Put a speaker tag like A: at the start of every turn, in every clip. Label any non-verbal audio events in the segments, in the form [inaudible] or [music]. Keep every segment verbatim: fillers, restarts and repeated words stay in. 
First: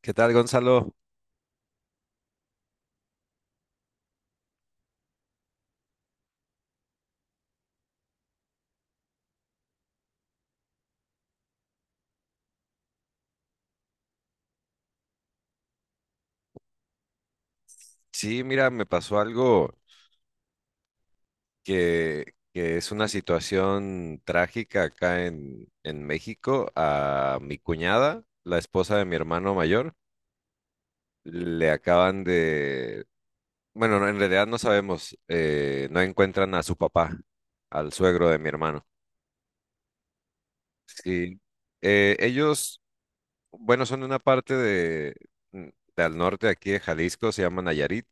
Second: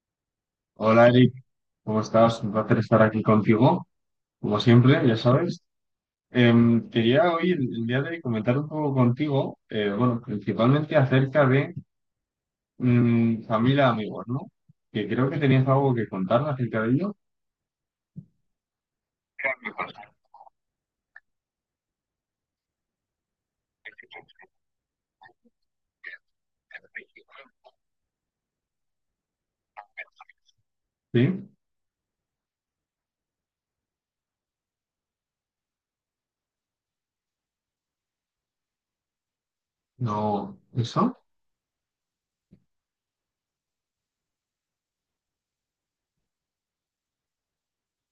A: ¿Qué tal, Gonzalo?
B: Hola Eric, ¿cómo estás? Un placer estar aquí contigo, como siempre, ya sabes. Em, quería hoy, el, el día de hoy, comentar un poco contigo, eh, bueno, principalmente acerca de mm, familia, amigos, ¿no? Que creo que tenías algo que contar acerca de ello.
A: Sí, mira, me pasó algo que, que es una situación trágica acá en, en México. A mi cuñada, la esposa de mi hermano mayor,
B: Sí,
A: le acaban de... Bueno, no, en realidad no sabemos, eh, no encuentran a su papá, al suegro de mi hermano.
B: no, eso.
A: Sí. Eh, ellos, bueno, son de una parte de, mm, del norte aquí de Jalisco, se llaman Nayarit.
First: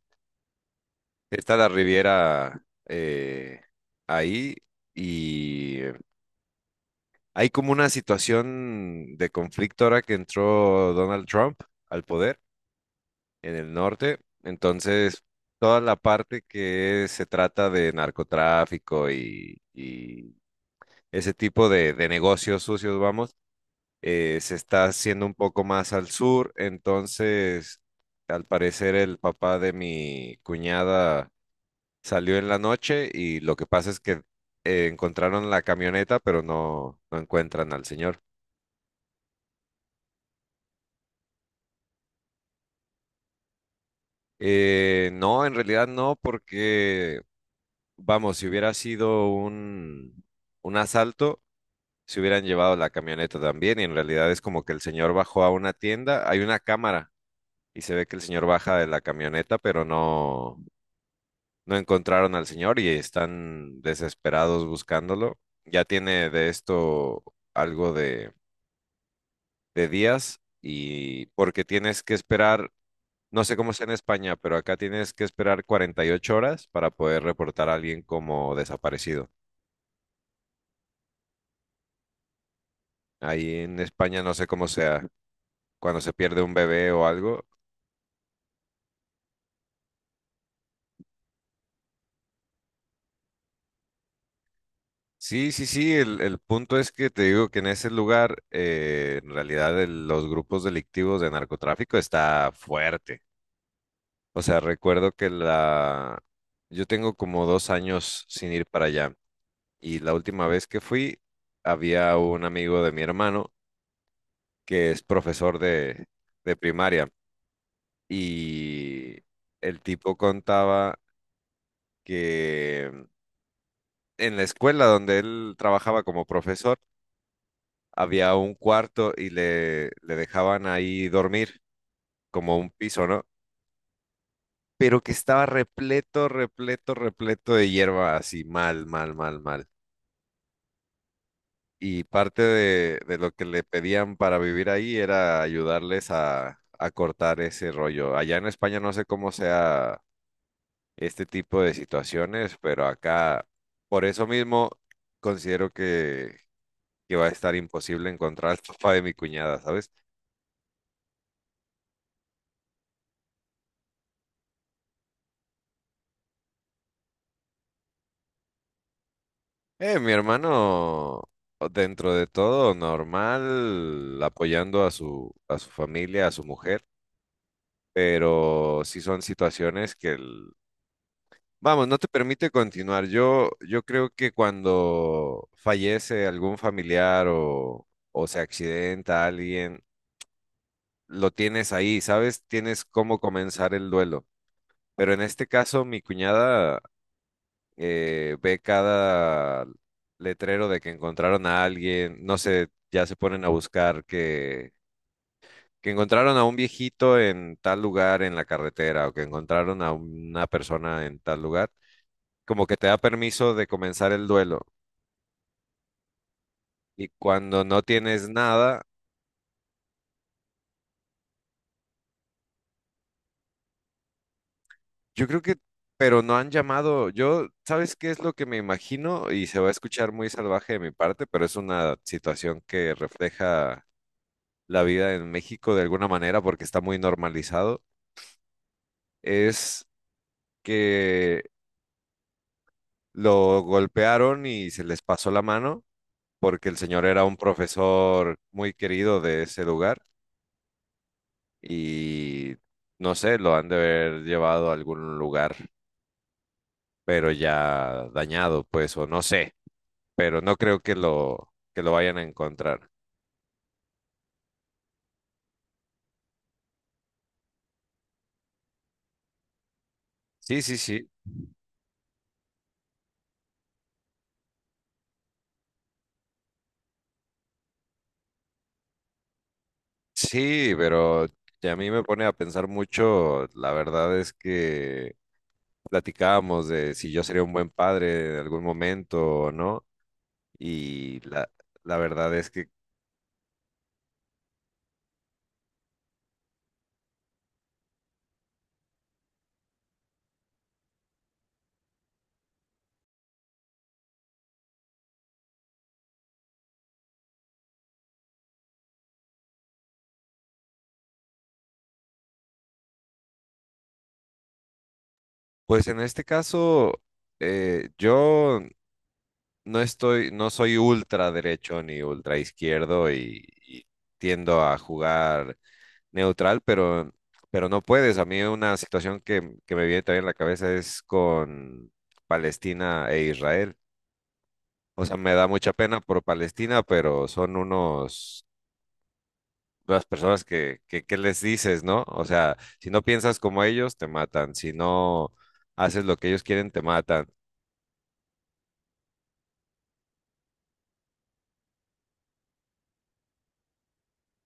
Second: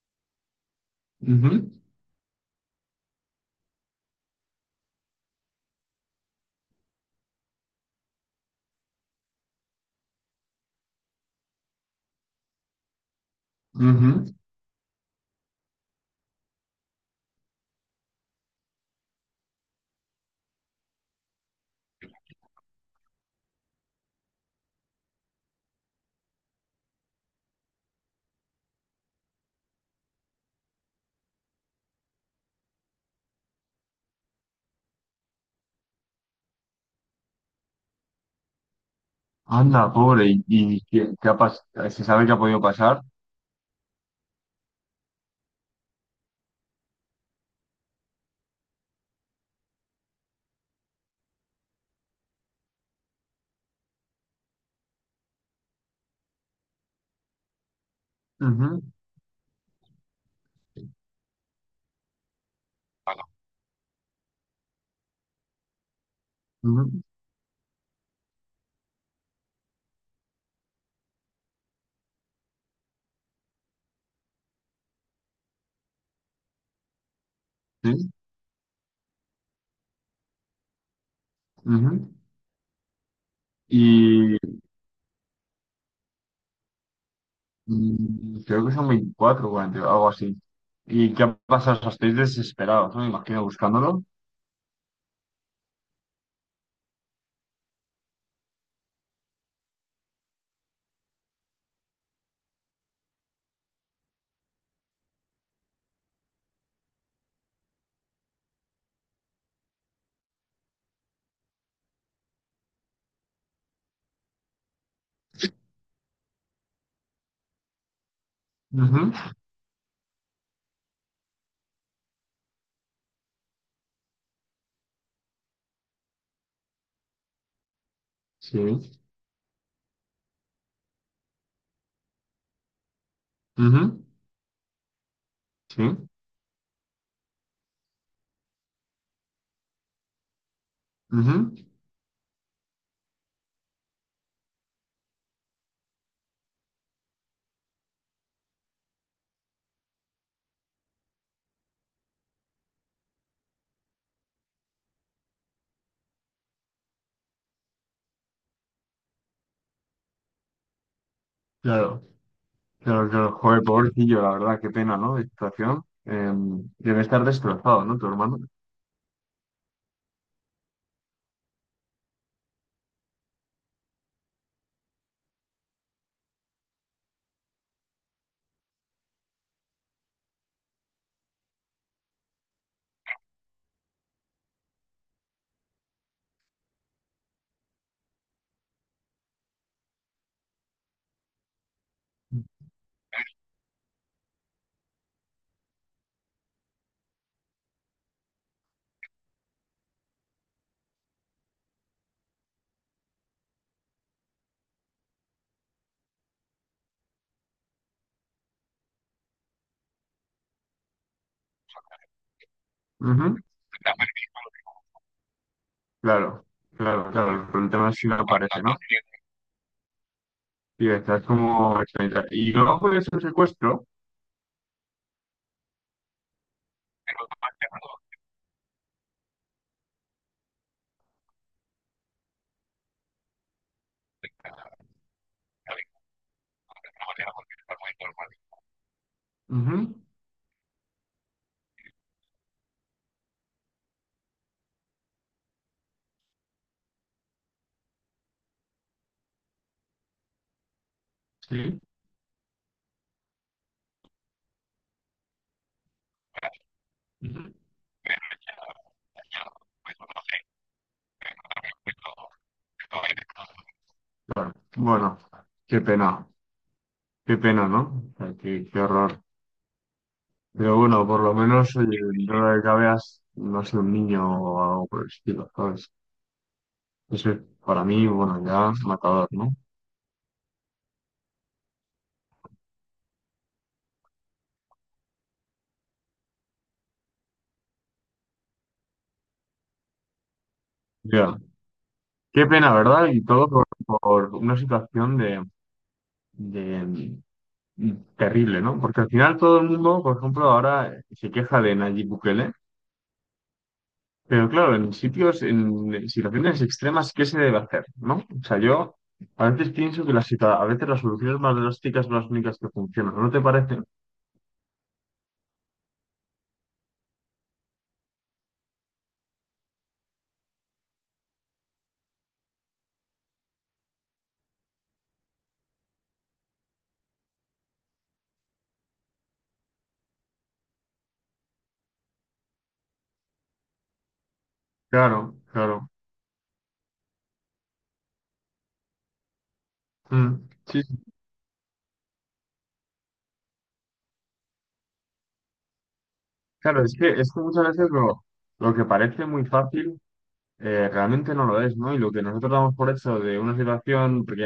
B: Ujú,
A: Está la Riviera eh, ahí y hay como una situación de conflicto ahora que entró Donald Trump al poder en el norte.
B: ujú.
A: Entonces, toda la parte que se trata de narcotráfico y, y ese tipo de, de negocios sucios, vamos, eh, se está haciendo un poco más al sur. Entonces, al parecer, el papá de mi cuñada salió en la noche y lo que pasa es que eh, encontraron la camioneta, pero no, no encuentran al señor.
B: Anda, pobre, ¿y, y qué, qué ha pas- se sabe qué ha podido pasar?
A: Eh, no, en realidad no, porque, vamos, si hubiera sido un, un asalto, se hubieran llevado la camioneta también. Y en realidad es como que el señor bajó a una tienda, hay una cámara y se ve que el señor baja
B: Ujú,
A: de la camioneta, pero no, no encontraron al señor y están desesperados buscándolo. Ya tiene de
B: ujú,
A: esto algo de de días y porque tienes que esperar, no sé cómo es en España, pero acá tienes que esperar cuarenta y ocho horas para poder reportar a alguien
B: sí,
A: como desaparecido.
B: ujú.
A: Ahí en España no sé cómo sea, cuando se pierde un bebé o algo.
B: Mm, creo que son veinticuatro o algo así. ¿Y qué ha pasado? O sea, estáis desesperados, ¿no? Me imagino buscándolo.
A: Sí, sí, sí, el, el punto es que te digo que en ese lugar, eh, en realidad el- los grupos delictivos de narcotráfico está fuerte. O sea, recuerdo que la... Yo tengo como dos años sin ir para allá. Y la última vez que fui, había un amigo de mi hermano que es profesor de, de primaria
B: Ujú,
A: y el tipo contaba que mm, en la escuela donde él trabajaba como profesor había un
B: sí,
A: cuarto y le, le dejaban ahí dormir como un piso, ¿no?
B: ujú,
A: Pero que estaba
B: sí,
A: repleto, repleto, repleto de hierba, así mal, mal, mal, mal.
B: ujú.
A: Y parte de, de lo que le pedían para vivir ahí era ayudarles a, a cortar ese rollo. Allá en España no sé cómo sea este tipo de situaciones, pero acá por eso mismo considero que, que va a estar imposible encontrar al papá de mi cuñada, ¿sabes?
B: Claro, claro, claro. Joder, pobrecillo, la verdad, qué pena, ¿no? De situación. Eh, debe estar destrozado, ¿no? Tu hermano.
A: Eh, mi hermano, dentro de todo, normal, apoyando a su, a su familia, a su mujer, pero sí son situaciones que... el vamos, no te permite continuar. Yo, yo creo que cuando fallece algún familiar o, o se accidenta alguien, lo tienes ahí, ¿sabes? Tienes cómo comenzar el duelo. Pero en este caso, mi cuñada eh, ve cada letrero de que encontraron a alguien, no sé, ya se ponen a buscar que, que encontraron a un viejito en tal lugar en la carretera o que encontraron a una persona en tal lugar. Como que te da
B: Ujú,
A: permiso de comenzar el duelo.
B: claro,
A: Y
B: claro, claro.
A: cuando
B: Pero el
A: no
B: tema es si no
A: tienes
B: aparece, ¿no?
A: nada,
B: Y estás como extrañita. Y luego puede ser secuestro.
A: yo creo que, pero no han llamado, yo, ¿sabes qué es lo que me imagino? Y se va a escuchar muy salvaje de mi parte, pero es una situación que refleja la vida en México de alguna manera porque está muy normalizado. Es
B: Ujú,
A: que lo golpearon y se les pasó la mano porque el señor era un profesor muy querido de ese lugar
B: sí,
A: y no sé, lo han de haber llevado a algún lugar pero
B: ujú.
A: ya dañado, pues, o no sé, pero no creo que lo, que lo vayan a encontrar.
B: Claro. Bueno, qué pena. Qué pena, ¿no? O sea, qué, qué horror.
A: Sí, sí,
B: Pero bueno,
A: sí,
B: por lo menos, oye, dentro de lo que cabe, has- no ha sido un niño o algo por el estilo, ¿sabes? Eso es, para mí, bueno, ya matador, ¿no?
A: sí, pero a mí me pone a pensar mucho, la verdad es que platicábamos de si yo sería un buen padre en algún momento o no, y
B: Ya.
A: la, la verdad
B: Qué
A: es que,
B: pena, ¿verdad? Y todo por, por una situación de, de- mm, terrible, ¿no? Porque al final todo el mundo, por ejemplo, ahora se queja de Nayib Bukele. Pero claro, en sitios, en situaciones extremas, ¿qué se debe hacer? ¿No? O sea, yo a veces pienso que las, situa- a veces las soluciones más drásticas son las únicas que funcionan, ¿no te parece?
A: pues en este caso, eh, yo no estoy, no soy ultra derecho ni ultra izquierdo y, y tiendo a jugar neutral, pero, pero no puedes. A mí una situación que, que me viene también a la cabeza es con Palestina e Israel. O sea, me
B: Claro,
A: da mucha
B: claro.
A: pena por Palestina, pero son unos, unas personas
B: Mm,
A: que,
B: sí, sí,
A: que, ¿qué les dices, no? O sea, si no piensas como ellos, te matan. Si no haces lo que ellos quieren, te
B: claro, es que,
A: matan.
B: es que muchas veces lo, lo que parece muy fácil eh, realmente no lo es, ¿no? Y lo que nosotros damos por hecho de una situación, porque,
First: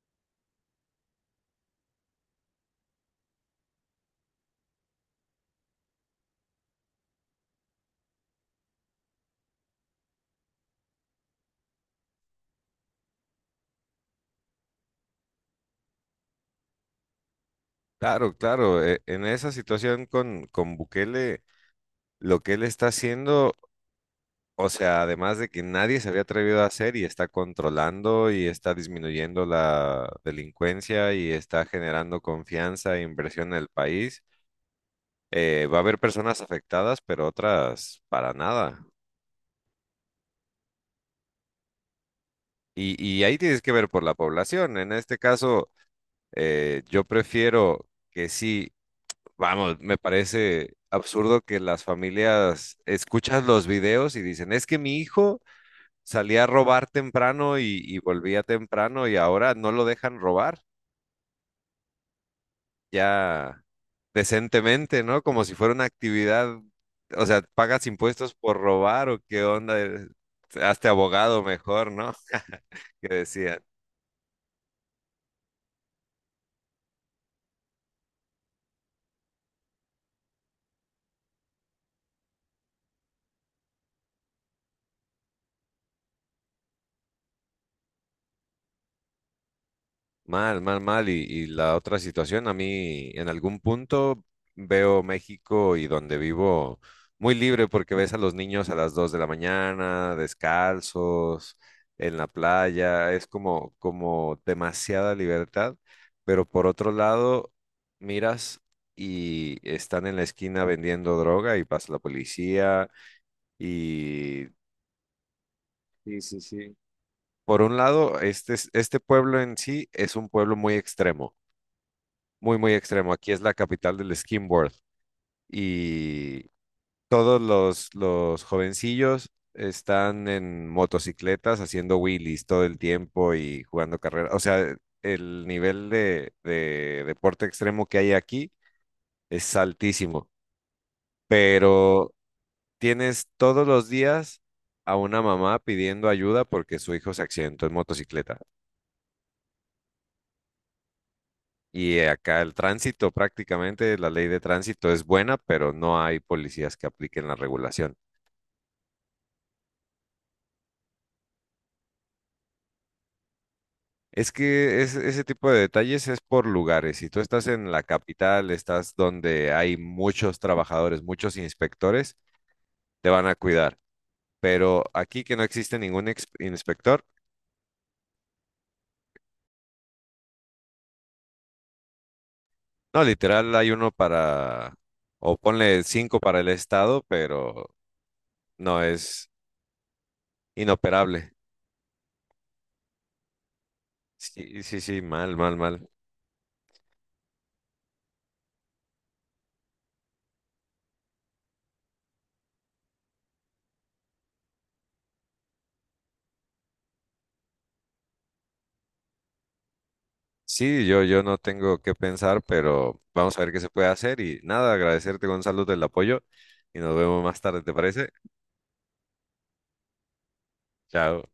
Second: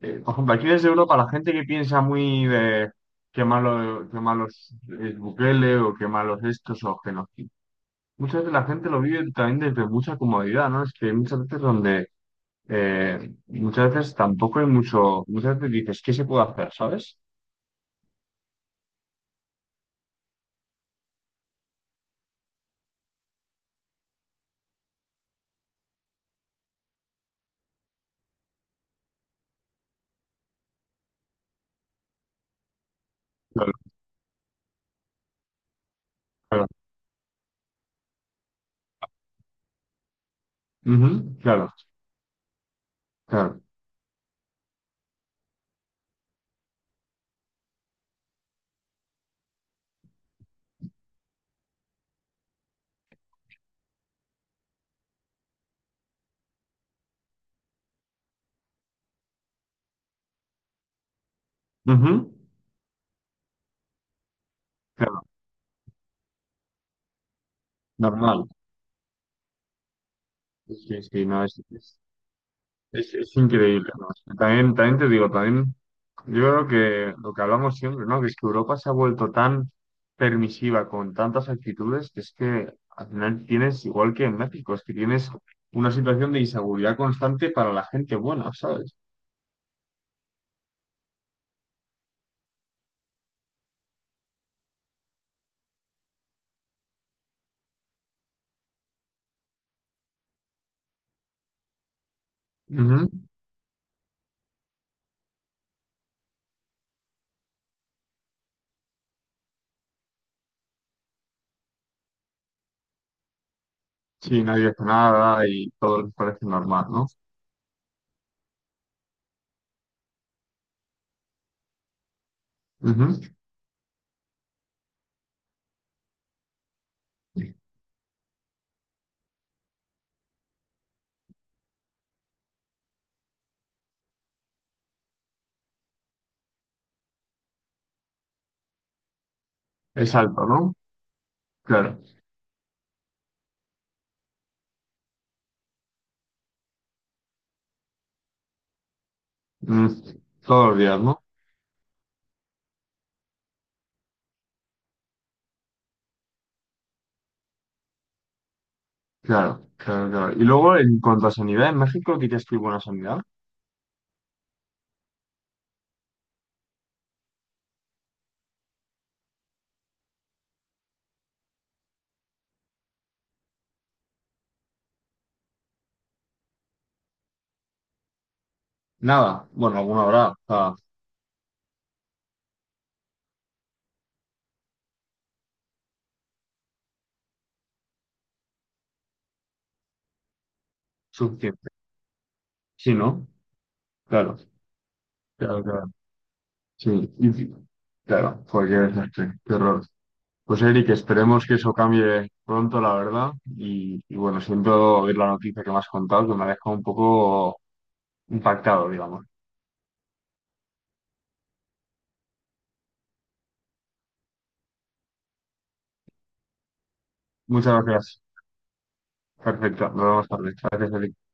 B: eh, por ejemplo, aquí desde Europa la gente que piensa muy de qué malo, qué malos es Bukele o qué malos estos o que no. Muchas veces la gente lo vive también desde mucha comodidad, ¿no? Es que hay muchas veces donde, eh, muchas veces tampoco hay mucho, muchas veces dices, ¿qué se puede hacer? ¿Sabes?
A: Claro, claro. e- En esa situación con, con Bukele, lo que él está haciendo, o sea, además de que nadie se había atrevido a hacer y está controlando y está disminuyendo la delincuencia y está generando confianza e inversión en el
B: Claro,
A: país, eh, va a haber personas
B: claro.
A: afectadas, pero otras para nada.
B: Ujú, claro,
A: Y, y ahí
B: claro.
A: tienes que ver por la población. En este caso, eh, yo prefiero que sí, vamos, me parece absurdo que las familias escuchan los videos y dicen, es que mi hijo salía a robar temprano y, y volvía temprano y ahora no lo dejan robar
B: Ujú,
A: ya decentemente, ¿no?
B: claro,
A: Como si fuera una actividad, o sea, pagas impuestos
B: normal.
A: por robar o qué onda. Eh, hazte
B: Sí, sí,
A: abogado
B: no es.
A: mejor, ¿no? [laughs] Que
B: Es, es
A: decía.
B: increíble, ¿no? También, también te digo, también yo creo que lo que hablamos siempre, ¿no? Que es que Europa se ha vuelto tan permisiva con tantas actitudes que es que al final tienes, igual que en México, es que tienes una situación de inseguridad constante para la gente buena, ¿sabes?
A: Mal, mal, mal. Y, y la otra situación, a mí en algún punto veo México y donde vivo muy libre porque ves a los niños a las dos de la mañana, descalzos, en la
B: Ujú.
A: playa, es como, como demasiada libertad. Pero por otro lado, miras y están en la esquina vendiendo droga y pasa la policía
B: Sí,
A: y...
B: nadie hace nada y todo les
A: Sí, sí,
B: parece
A: sí.
B: normal, ¿no?
A: Por un lado, este, es- este pueblo en sí es un pueblo muy extremo. Muy, muy extremo.
B: Ujú.
A: Aquí es la capital del skimboard y todos los, los jovencillos están en motocicletas haciendo wheelies todo el tiempo y jugando carreras. O sea, el nivel de, de deporte extremo que hay aquí es
B: Es
A: altísimo,
B: alto, ¿no? Claro.
A: pero tienes todos los días a una mamá pidiendo ayuda porque su hijo se accidentó en motocicleta.
B: Mm, todos los días, ¿no?
A: Y eh, acá el tránsito, prácticamente la ley de tránsito es buena, pero no hay policías que apliquen la regulación.
B: Claro, claro, claro. Y luego, en cuanto a sanidad, en México dirías que hay buena sanidad.
A: Es que es- ese tipo de detalles es por lugares. Si tú estás en la capital, estás donde hay muchos trabajadores, muchos inspectores, te van a cuidar. Pero aquí que no existe ningún ex- inspector,
B: Nada, bueno, alguna habrá, o sea,
A: no, literal hay uno para, o ponle cinco para el estado, pero no es inoperable.
B: suficiente. Sí, ¿no? Claro,
A: Sí, sí, sí, mal, mal,
B: claro,
A: mal.
B: claro. Sí, y- sí, claro, pues qué desastre, qué horror. Pues Eric, esperemos que eso cambie pronto, la verdad. Y, y bueno, siento oír la noticia que me has contado, que me ha dejado un poco impactado, digamos.
A: Sí, yo, yo no tengo que pensar, pero vamos a ver qué se puede hacer y nada, agradecerte Gonzalo del apoyo y nos vemos más tarde, ¿te
B: Muchas
A: parece?
B: gracias. Perfecto, nos vemos tarde. Gracias, Eric.
A: Chao.